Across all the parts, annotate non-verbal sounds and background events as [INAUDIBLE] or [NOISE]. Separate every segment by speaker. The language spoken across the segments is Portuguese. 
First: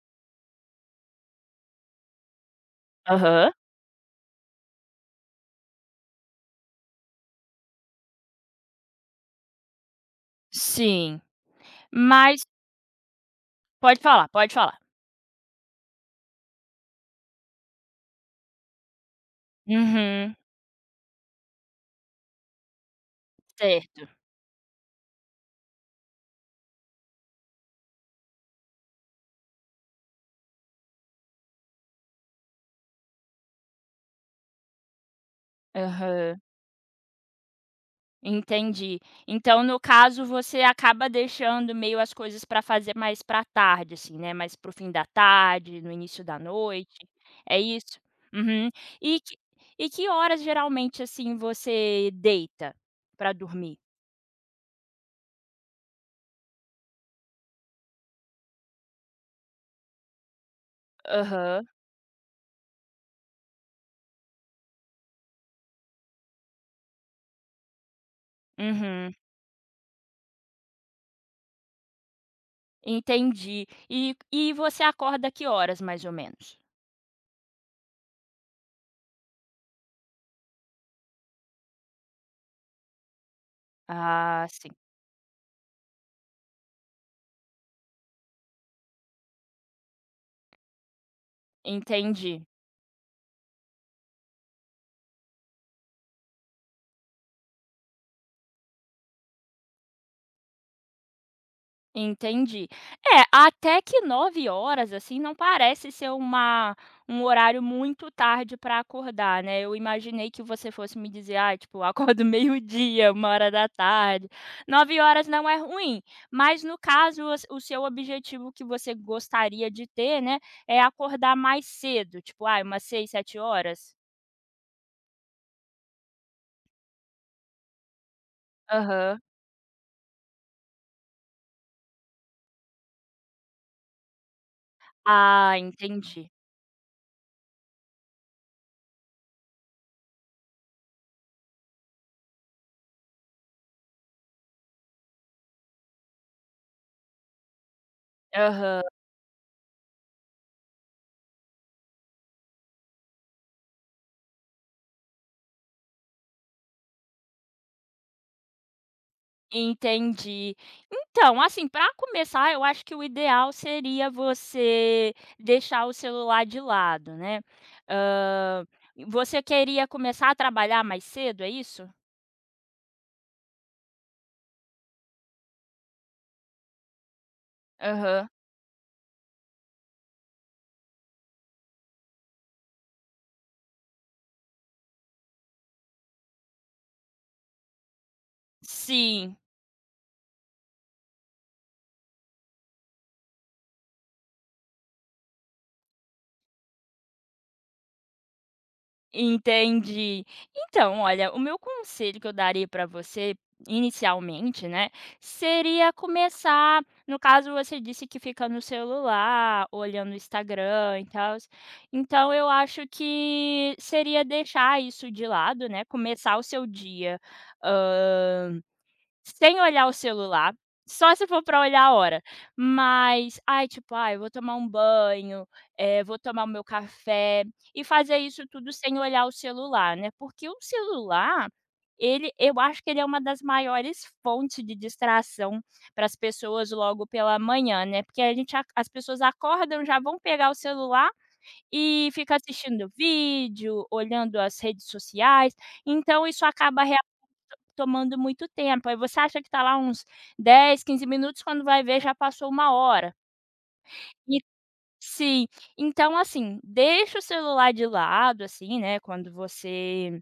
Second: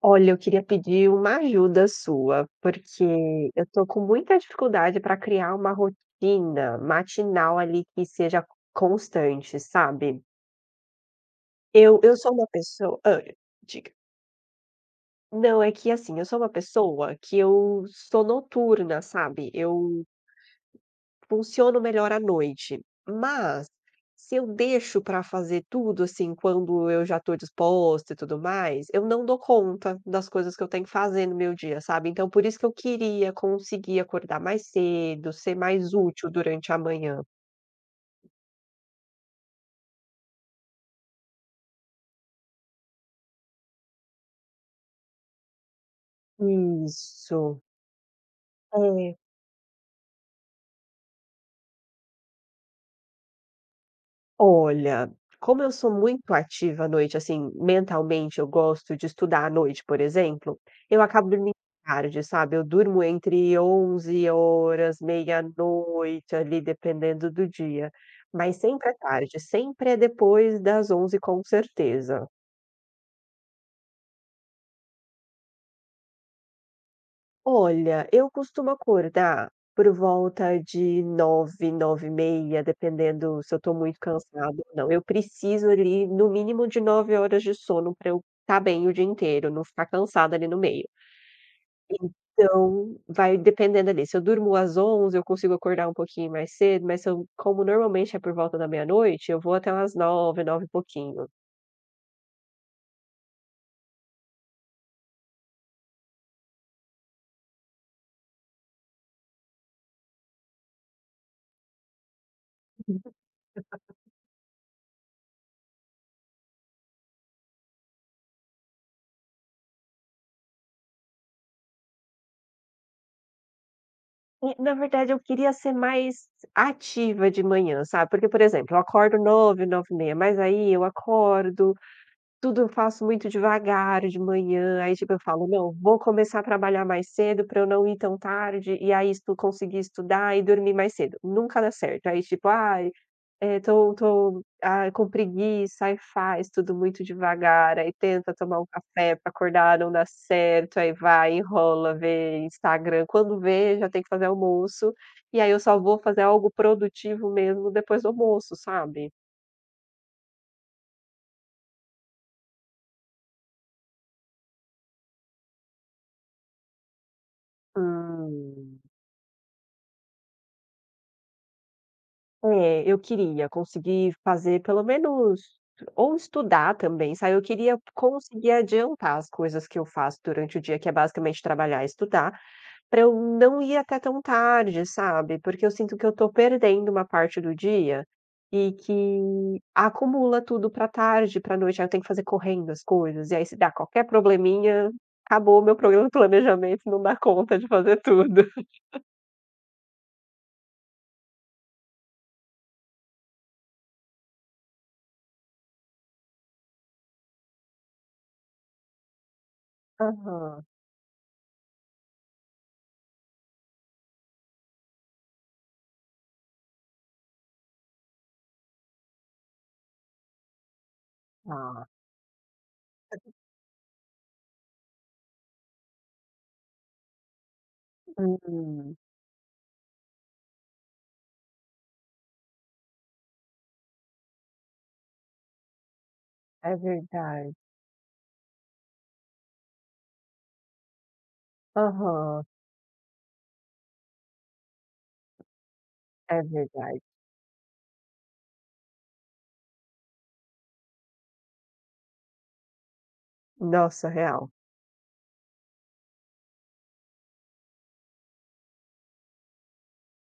Speaker 1: Olha, eu queria pedir uma ajuda sua, porque
Speaker 2: Aham,
Speaker 1: eu tô com muita dificuldade para criar uma rotina matinal ali que seja constante, sabe?
Speaker 2: sim.
Speaker 1: Eu sou
Speaker 2: Mas
Speaker 1: uma pessoa. Diga.
Speaker 2: pode falar, pode falar.
Speaker 1: Não, é que assim, eu sou uma pessoa que eu sou noturna, sabe? Eu
Speaker 2: Uhum,
Speaker 1: funciono melhor à noite, mas
Speaker 2: certo.
Speaker 1: se eu deixo para fazer tudo, assim, quando eu já estou disposta e tudo mais, eu não dou conta das coisas que eu tenho que fazer no meu dia, sabe. Então por isso que eu queria conseguir acordar mais cedo, ser mais útil
Speaker 2: Aham,
Speaker 1: durante a manhã.
Speaker 2: entendi. Então, no caso, você acaba deixando meio as coisas pra fazer mais pra tarde, assim, né, mais para o fim da tarde, no início da noite, é
Speaker 1: Isso.
Speaker 2: isso? Uhum.
Speaker 1: É.
Speaker 2: E que e que horas geralmente, assim, você deita pra dormir?
Speaker 1: Olha, como eu sou muito ativa à noite, assim, mentalmente eu gosto de estudar à noite, por exemplo, eu acabo dormindo
Speaker 2: Aham,
Speaker 1: tarde, sabe? Eu durmo entre 11 horas meia-noite, ali, dependendo do dia. Mas sempre é
Speaker 2: uhum,
Speaker 1: tarde, sempre é depois das onze com certeza.
Speaker 2: entendi. E você acorda que horas mais ou menos?
Speaker 1: Olha, eu costumo acordar por volta de nove, nove e meia, dependendo se eu estou muito
Speaker 2: Ah,
Speaker 1: cansada
Speaker 2: sim,
Speaker 1: ou não. Eu preciso ali, no mínimo, de 9 horas de sono para eu estar bem o dia inteiro, não ficar cansada ali no meio.
Speaker 2: entendi.
Speaker 1: Então, vai dependendo ali. Se eu durmo às onze, eu consigo acordar um pouquinho mais cedo, mas se eu como normalmente é por volta da meia-noite, eu vou até umas 9, 9 e pouquinho.
Speaker 2: Entendi. É, até que nove horas assim, não parece ser uma um horário muito tarde para acordar, né. Eu imaginei que você fosse me dizer: "Ah, tipo, eu acordo [LAUGHS] meio-dia, uma hora da tarde." Nove horas não é ruim, mas no caso o s o seu objetivo que você gostaria de ter, né, é acordar mais cedo, tipo, ah, umas seis, sete horas.
Speaker 1: E na verdade eu queria ser mais ativa de manhã, sabe, porque, por
Speaker 2: H
Speaker 1: exemplo, eu acordo
Speaker 2: Aham.
Speaker 1: nove nove 9 h mas aí eu acordo, tudo eu faço muito devagar de manhã, aí, tipo, eu falo:
Speaker 2: Ah,
Speaker 1: "Não, vou
Speaker 2: entendi.
Speaker 1: começar a trabalhar mais cedo pra eu não ir tão tarde, e aí estu conseguir estudar e dormir mais cedo". Nunca dá certo. Aí, tipo: "Ai, tô, com preguiça", aí faz tudo muito devagar, aí tenta tomar um
Speaker 2: Aham.
Speaker 1: café pra acordar, não dá certo, aí vai, enrola, vê Instagram, quando vê já tem que fazer almoço, e aí eu só vou fazer algo produtivo mesmo depois do almoço, sabe?
Speaker 2: Entendi. Então, assim, para começar, eu acho que o ideal seria você deixar o celular de lado, né. Hã,
Speaker 1: Hum.
Speaker 2: Você queria começar a trabalhar mais cedo, é isso?
Speaker 1: É, eu queria conseguir fazer pelo menos ou estudar também, sabe, eu queria
Speaker 2: Aham.
Speaker 1: conseguir adiantar as coisas que eu faço durante o dia, que é basicamente trabalhar e estudar, para eu não ir até tão tarde, sabe, porque eu sinto que eu tô perdendo uma parte do dia e
Speaker 2: Sim.
Speaker 1: que acumula tudo para tarde, para noite, aí eu tenho que fazer correndo as coisas, e aí se dá qualquer probleminha, acabou o meu programa de planejamento, não dá conta de fazer tudo.
Speaker 2: Entendi. Então, olha, o meu conselho que eu daria para você, inicialmente, né, seria começar. No caso, você disse que fica no celular, olhando o
Speaker 1: Aham,
Speaker 2: Instagram e tal. Então, eu acho que seria deixar isso de lado, né? Começar o seu dia, sem olhar o celular, só se for para olhar
Speaker 1: tá.
Speaker 2: a hora. Mas, ai, tipo, ai, vou tomar um banho, vou tomar o meu café e fazer isso tudo
Speaker 1: Hum,
Speaker 2: sem olhar o celular, né, porque o celular, ele eu acho que ele é uma das maiores fontes de distração para as pessoas
Speaker 1: é
Speaker 2: logo pela
Speaker 1: verdade.
Speaker 2: manhã, né, porque a gente a as pessoas acordam, já vão pegar o celular e fica
Speaker 1: Aham,
Speaker 2: assistindo vídeo, olhando as redes sociais, então
Speaker 1: é
Speaker 2: isso acaba
Speaker 1: verdade.
Speaker 2: tomando muito tempo. Aí você acha que está lá uns 10, 15 minutos, quando vai ver já passou uma hora.
Speaker 1: Nossa,
Speaker 2: E
Speaker 1: real.
Speaker 2: sim, então assim, deixa o celular de lado, assim, né, quando você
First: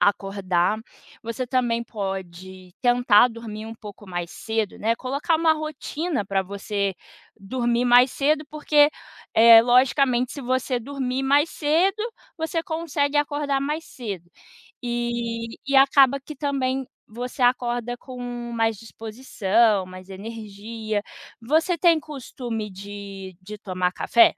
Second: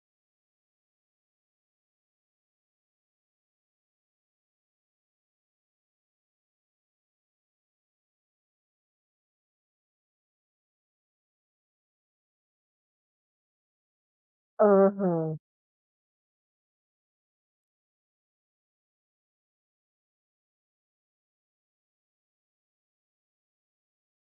Speaker 2: acordar. Você também pode tentar dormir um pouco mais cedo, né, colocar uma rotina para você dormir mais cedo, porque, logicamente se você dormir mais cedo, você consegue acordar mais cedo.
Speaker 1: Aham.
Speaker 2: E acaba que também você acorda com mais disposição, mais energia. Você tem costume de tomar café?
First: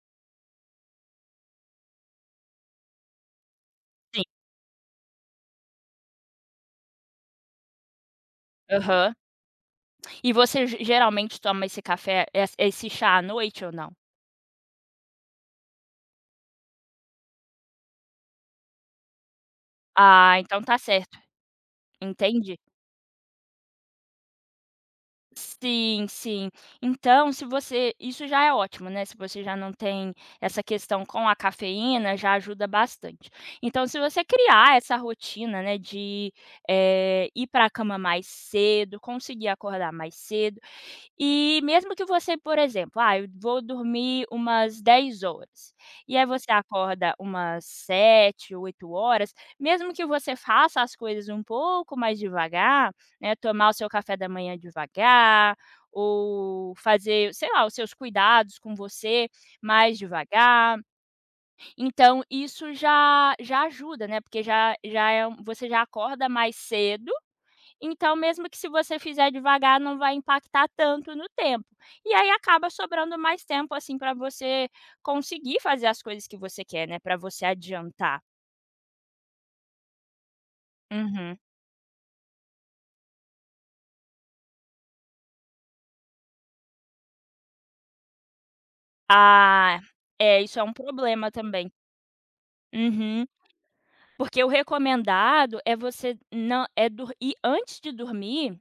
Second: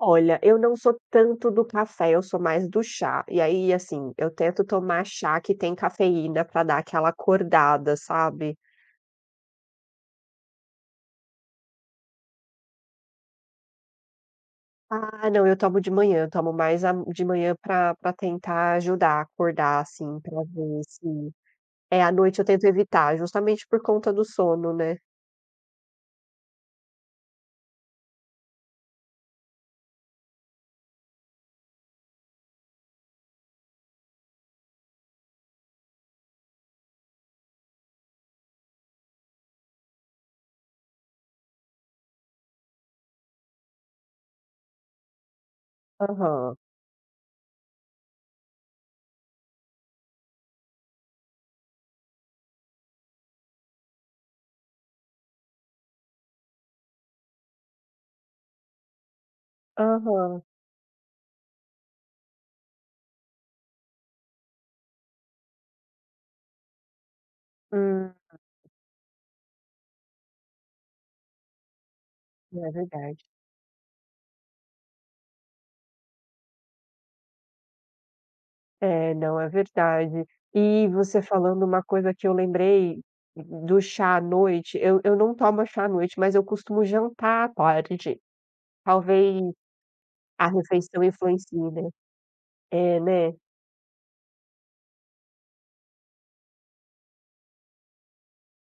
Speaker 1: Olha, eu não sou tanto do café, eu sou mais do chá. E aí, assim,
Speaker 2: Sim.
Speaker 1: eu tento tomar chá que tem cafeína pra dar aquela acordada, sabe.
Speaker 2: Aham. E você ge geralmente toma esse café ess esse chá à noite ou não?
Speaker 1: Ah, não, eu tomo de manhã, eu tomo mais a de manhã pra para tentar ajudar a acordar, assim,
Speaker 2: Ah,
Speaker 1: pra
Speaker 2: então tá
Speaker 1: ver
Speaker 2: certo,
Speaker 1: se é, à noite eu
Speaker 2: entendi.
Speaker 1: tento evitar, justamente por conta do sono, né.
Speaker 2: Sim, sim. Então, se você isso já é ótimo, né, se você já não tem essa questão com a cafeína, já ajuda bastante. Então, se você criar essa rotina, né, de, ir para a cama mais cedo, conseguir acordar mais cedo, e mesmo que você, por exemplo, ah, eu vou dormir umas 10 horas, e aí você
Speaker 1: Aham,
Speaker 2: acorda umas 7 8 horas, mesmo que você faça as coisas um pouco mais devagar, né, tomar o seu café da manhã devagar, ou fazer, sei lá, os seus cuidados com você mais
Speaker 1: aham.
Speaker 2: devagar. Então isso já já ajuda, né, porque já já é um você já acorda mais cedo, então,
Speaker 1: Hum,
Speaker 2: mesmo que se você fizer devagar, não vai impactar tanto no tempo. E aí acaba
Speaker 1: é
Speaker 2: sobrando
Speaker 1: verdade.
Speaker 2: mais tempo, assim, para você conseguir fazer as coisas que você quer, né, para você adiantar.
Speaker 1: É, não, é verdade. E você
Speaker 2: Uhum.
Speaker 1: falando uma coisa que eu lembrei do chá à noite, eu não tomo chá à noite, mas eu costumo jantar à tarde. Talvez
Speaker 2: Ah, é,
Speaker 1: a
Speaker 2: isso é um
Speaker 1: refeição
Speaker 2: problema
Speaker 1: influencie,
Speaker 2: também.
Speaker 1: né. É,
Speaker 2: Uhum.
Speaker 1: né?
Speaker 2: Porque o recomendado é você não é dor ir antes de dormir.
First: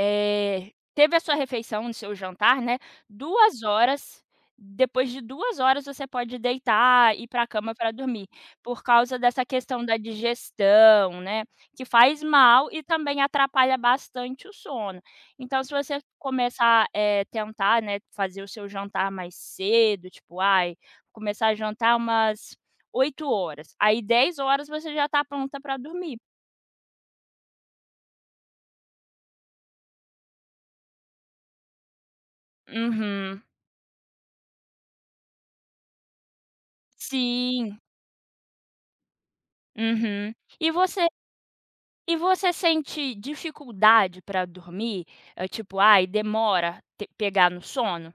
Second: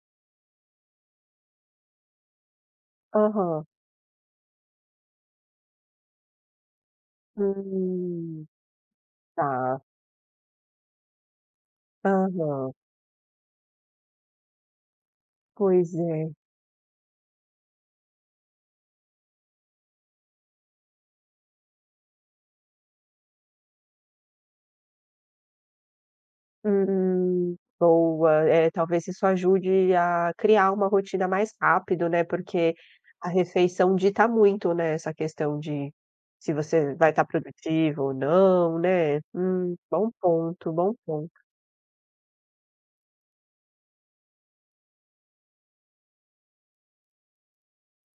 Speaker 2: Teve a sua refeição, o seu jantar, né, duas
Speaker 1: Aham.
Speaker 2: horas, depois de 2 horas você pode deitar, e ir para a cama para dormir,
Speaker 1: Hum,
Speaker 2: por causa dessa
Speaker 1: tá.
Speaker 2: questão da digestão, né, que faz mal
Speaker 1: Aham.
Speaker 2: e também atrapalha bastante o sono. Então se
Speaker 1: Pois
Speaker 2: você
Speaker 1: é.
Speaker 2: começar, a tentar, né, fazer o seu jantar mais cedo, tipo, ai, começar a jantar umas oito horas, aí dez horas você já está pronta para dormir.
Speaker 1: Boa. É, talvez isso ajude a criar uma rotina mais rápido, né, porque a
Speaker 2: Uhum.
Speaker 1: refeição dita muito, né, essa questão de se você vai estar
Speaker 2: Sim.
Speaker 1: produtivo ou não, né. Bom
Speaker 2: Uhum. E
Speaker 1: ponto, bom
Speaker 2: você
Speaker 1: ponto.
Speaker 2: E você sente dificuldade para dormir? Tipo, ai, demora te pegar no sono?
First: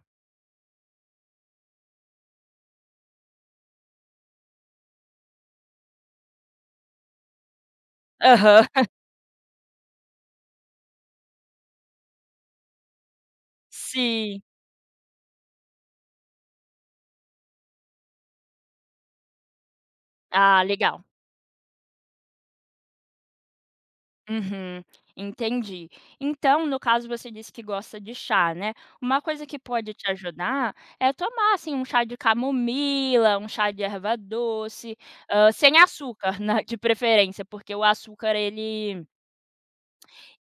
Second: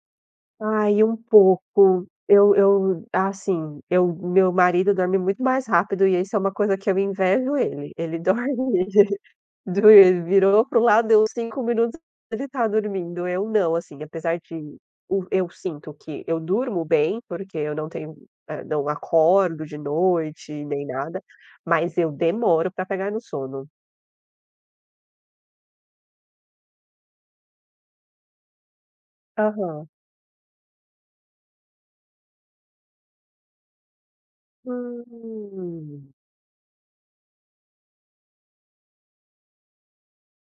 Speaker 1: Ai, um pouco. Eu assim, eu meu marido dorme muito mais rápido e isso é uma coisa que eu invejo ele. Ele dorme
Speaker 2: Aham.
Speaker 1: [LAUGHS] Doi virou para o lado, deu 5 minutos, ele tá dormindo, eu não, assim, apesar
Speaker 2: Sim.
Speaker 1: de o eu sinto que eu durmo bem, porque eu não tenho, não acordo de
Speaker 2: Ah,
Speaker 1: noite, nem
Speaker 2: legal.
Speaker 1: nada, mas eu demoro pra pegar no sono.
Speaker 2: Uhum, entendi. Então, no caso, você disse que gosta de chá, né. Uma coisa que
Speaker 1: Aham.
Speaker 2: pode te ajudar é tomar, assim, um chá de camomila, um chá de erva doce, sem
Speaker 1: Hum,
Speaker 2: açúcar, [LAUGHS] né, de preferência, porque o açúcar ele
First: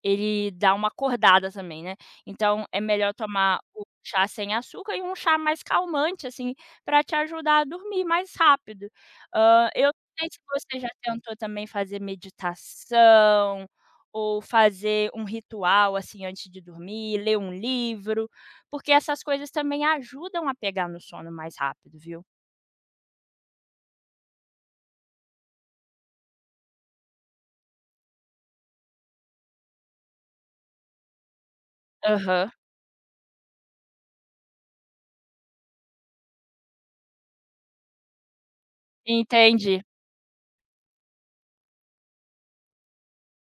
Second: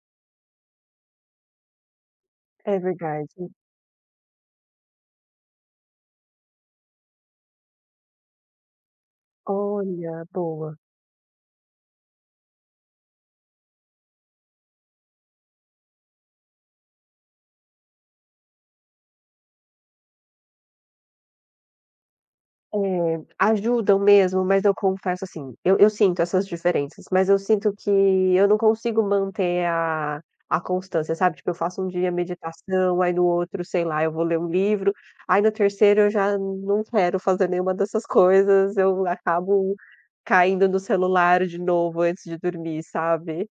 Speaker 2: ele dá uma acordada também, né. Então
Speaker 1: é
Speaker 2: é melhor
Speaker 1: verdade.
Speaker 2: tomar o chá sem açúcar e um chá mais calmante, assim, para te ajudar a dormir mais rápido. Eu não
Speaker 1: Olha,
Speaker 2: sei se
Speaker 1: boa.
Speaker 2: você já tentou também fazer meditação ou fazer um ritual, assim, antes de dormir, ler um livro, porque essas coisas também ajudam a pegar no sono mais rápido, viu.
Speaker 1: É, ajudam mesmo, mas eu confesso, assim, eu sinto essas diferenças, mas eu sinto que eu não consigo manter a constância, sabe, tipo, eu faço um dia
Speaker 2: Aham,
Speaker 1: meditação, aí no outro, sei lá, eu vou ler um livro, aí no terceiro eu já não quero fazer nenhuma dessas coisas, eu acabo
Speaker 2: entendi.
Speaker 1: caindo no celular de novo antes de dormir, sabe.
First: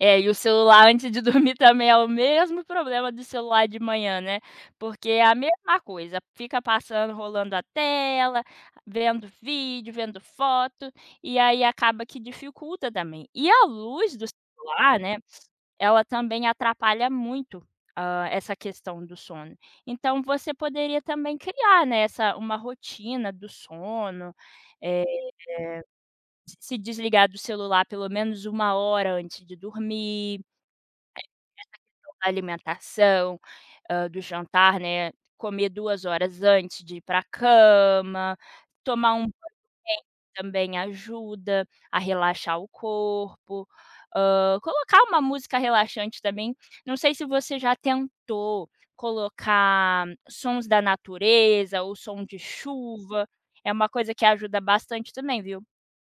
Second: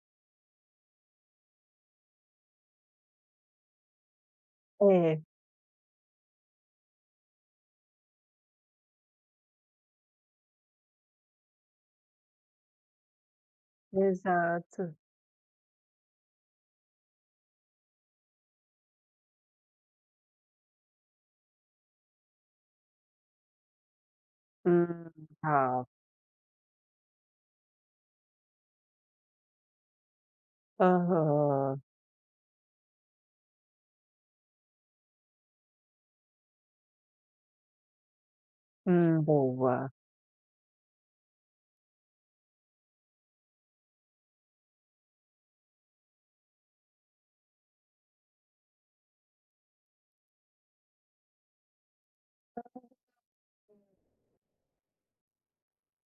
Speaker 2: É, e o celular antes de [LAUGHS] dormir também é o mesmo problema do celular de manhã, né, porque
Speaker 1: É,
Speaker 2: é a mesma coisa, fica passando, rolando a tela, vendo vídeo, vendo foto, e aí acaba que dificulta também. E a luz do
Speaker 1: exato.
Speaker 2: celular, né, ela também atrapalha muito, essa questão do sono. Então você poderia também criar, né, essa uma rotina do sono, eh
Speaker 1: Hum, tá.
Speaker 2: se desligar do celular pelo menos uma hora antes de dormir,
Speaker 1: Aham.
Speaker 2: da alimentação, do jantar, né, comer 2 horas antes de ir para a cama, tomar um banho
Speaker 1: Boa.
Speaker 2: quente também ajuda a relaxar o corpo, colocar uma música relaxante também. Não sei se você já tentou colocar sons da natureza ou som de chuva, é uma coisa que ajuda bastante também, viu.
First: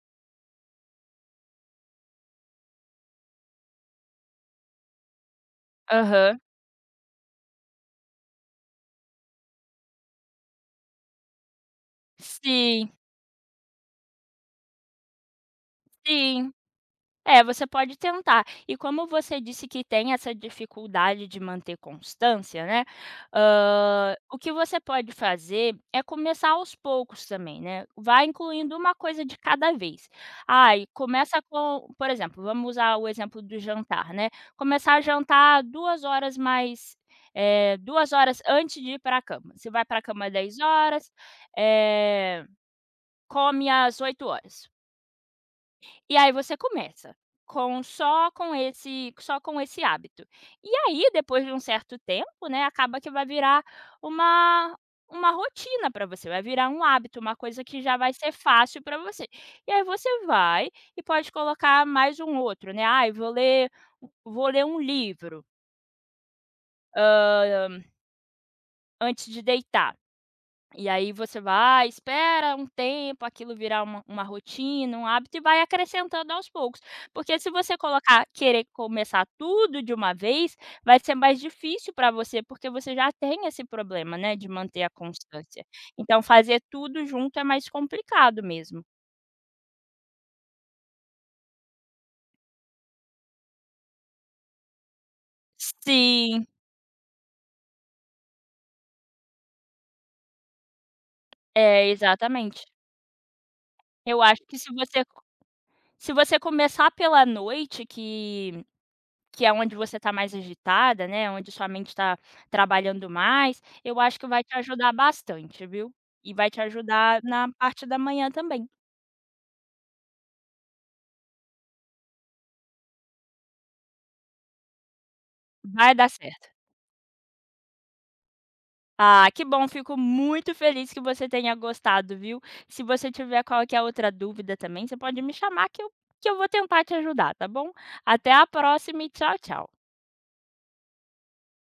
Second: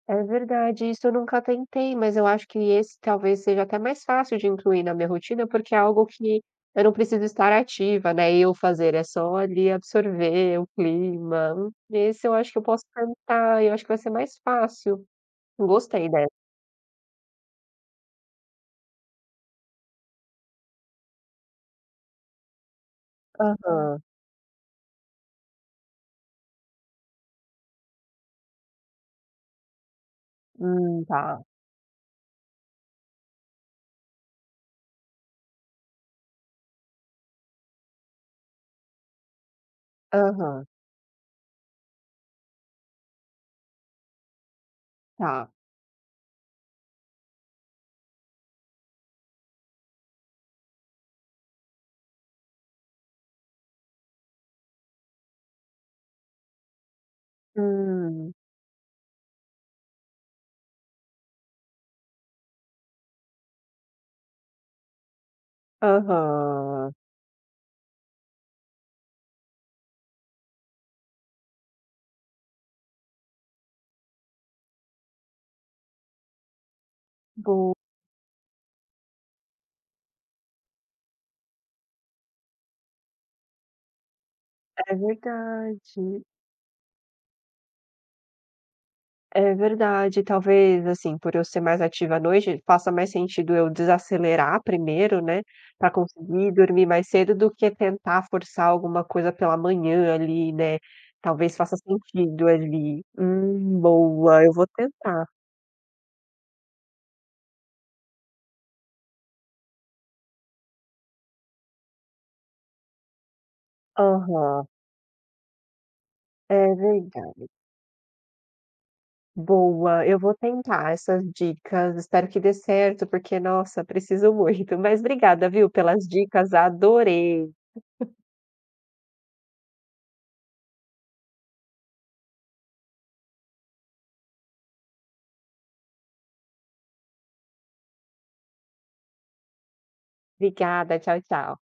Speaker 1: É verdade, isso eu nunca tentei, mas eu acho que esse talvez seja até mais fácil de incluir na minha rotina, porque é algo
Speaker 2: Aham.
Speaker 1: que eu não preciso estar ativa, né, eu fazer, é só ali absorver o clima. Esse eu acho que eu posso
Speaker 2: Sim.
Speaker 1: tentar, eu acho que vai ser mais fácil. Gostei dessa.
Speaker 2: Sim. É, você pode tentar. E como você disse que tem essa dificuldade de manter constância, né,
Speaker 1: Aham.
Speaker 2: o que você pode fazer é começar aos poucos também, né, vai incluindo uma coisa de cada vez. Ai, começa
Speaker 1: Tá.
Speaker 2: com por exemplo, vamos usar o exemplo do jantar, né, começar a jantar 2 horas mais eh, 2 horas antes de ir para a cama. Você vai para a cama às dez
Speaker 1: Aham,
Speaker 2: horas, eh, come às oito horas.
Speaker 1: tá.
Speaker 2: E aí você começa com só com esse hábito. E aí, depois de um certo tempo, né, acaba que vai virar uma uma rotina para você, vai virar um hábito, uma coisa que já vai ser
Speaker 1: Hum,
Speaker 2: fácil para você. E aí você vai e pode colocar mais um outro, né, ah eu vou ler um livro,
Speaker 1: aham.
Speaker 2: hã, antes de deitar". E aí você vai, espera um tempo aquilo virar uma rotina, um hábito e vai acrescentando aos poucos. Porque se
Speaker 1: Boa,
Speaker 2: você colocar querer começar tudo de uma vez, vai ser mais difícil para você, porque você já tem esse problema, né, de manter a
Speaker 1: é
Speaker 2: constância. Então
Speaker 1: verdade.
Speaker 2: fazer tudo junto é mais complicado mesmo.
Speaker 1: É verdade, talvez, assim, por eu ser mais ativa à noite, faça mais sentido eu desacelerar primeiro, né, para
Speaker 2: Sim,
Speaker 1: conseguir dormir mais cedo do que tentar forçar alguma coisa pela manhã ali, né. Talvez faça
Speaker 2: é,
Speaker 1: sentido
Speaker 2: exatamente.
Speaker 1: ali.
Speaker 2: Eu acho
Speaker 1: Boa, eu
Speaker 2: que
Speaker 1: vou
Speaker 2: se você
Speaker 1: tentar.
Speaker 2: se você começar pela noite que é onde você está mais agitada, né, onde sua mente está trabalhando mais, eu acho que vai te
Speaker 1: Aham,
Speaker 2: ajudar bastante, viu. E vai te
Speaker 1: é
Speaker 2: ajudar na
Speaker 1: verdade.
Speaker 2: parte da manhã também.
Speaker 1: Boa, eu vou tentar essas dicas, espero que dê certo, porque, nossa, preciso [LAUGHS] muito. Mas obrigada, viu,
Speaker 2: Vai
Speaker 1: pelas
Speaker 2: dar certo.
Speaker 1: dicas, adorei.
Speaker 2: Ah, que bom, fico muito feliz que você tenha gostado, viu. Se você tiver qualquer outra dúvida também, você pode me chamar que eu vou tentar te ajudar, tá bom. Até a próxima e tchau, tchau.
Speaker 1: Obrigada, tchau, tchau.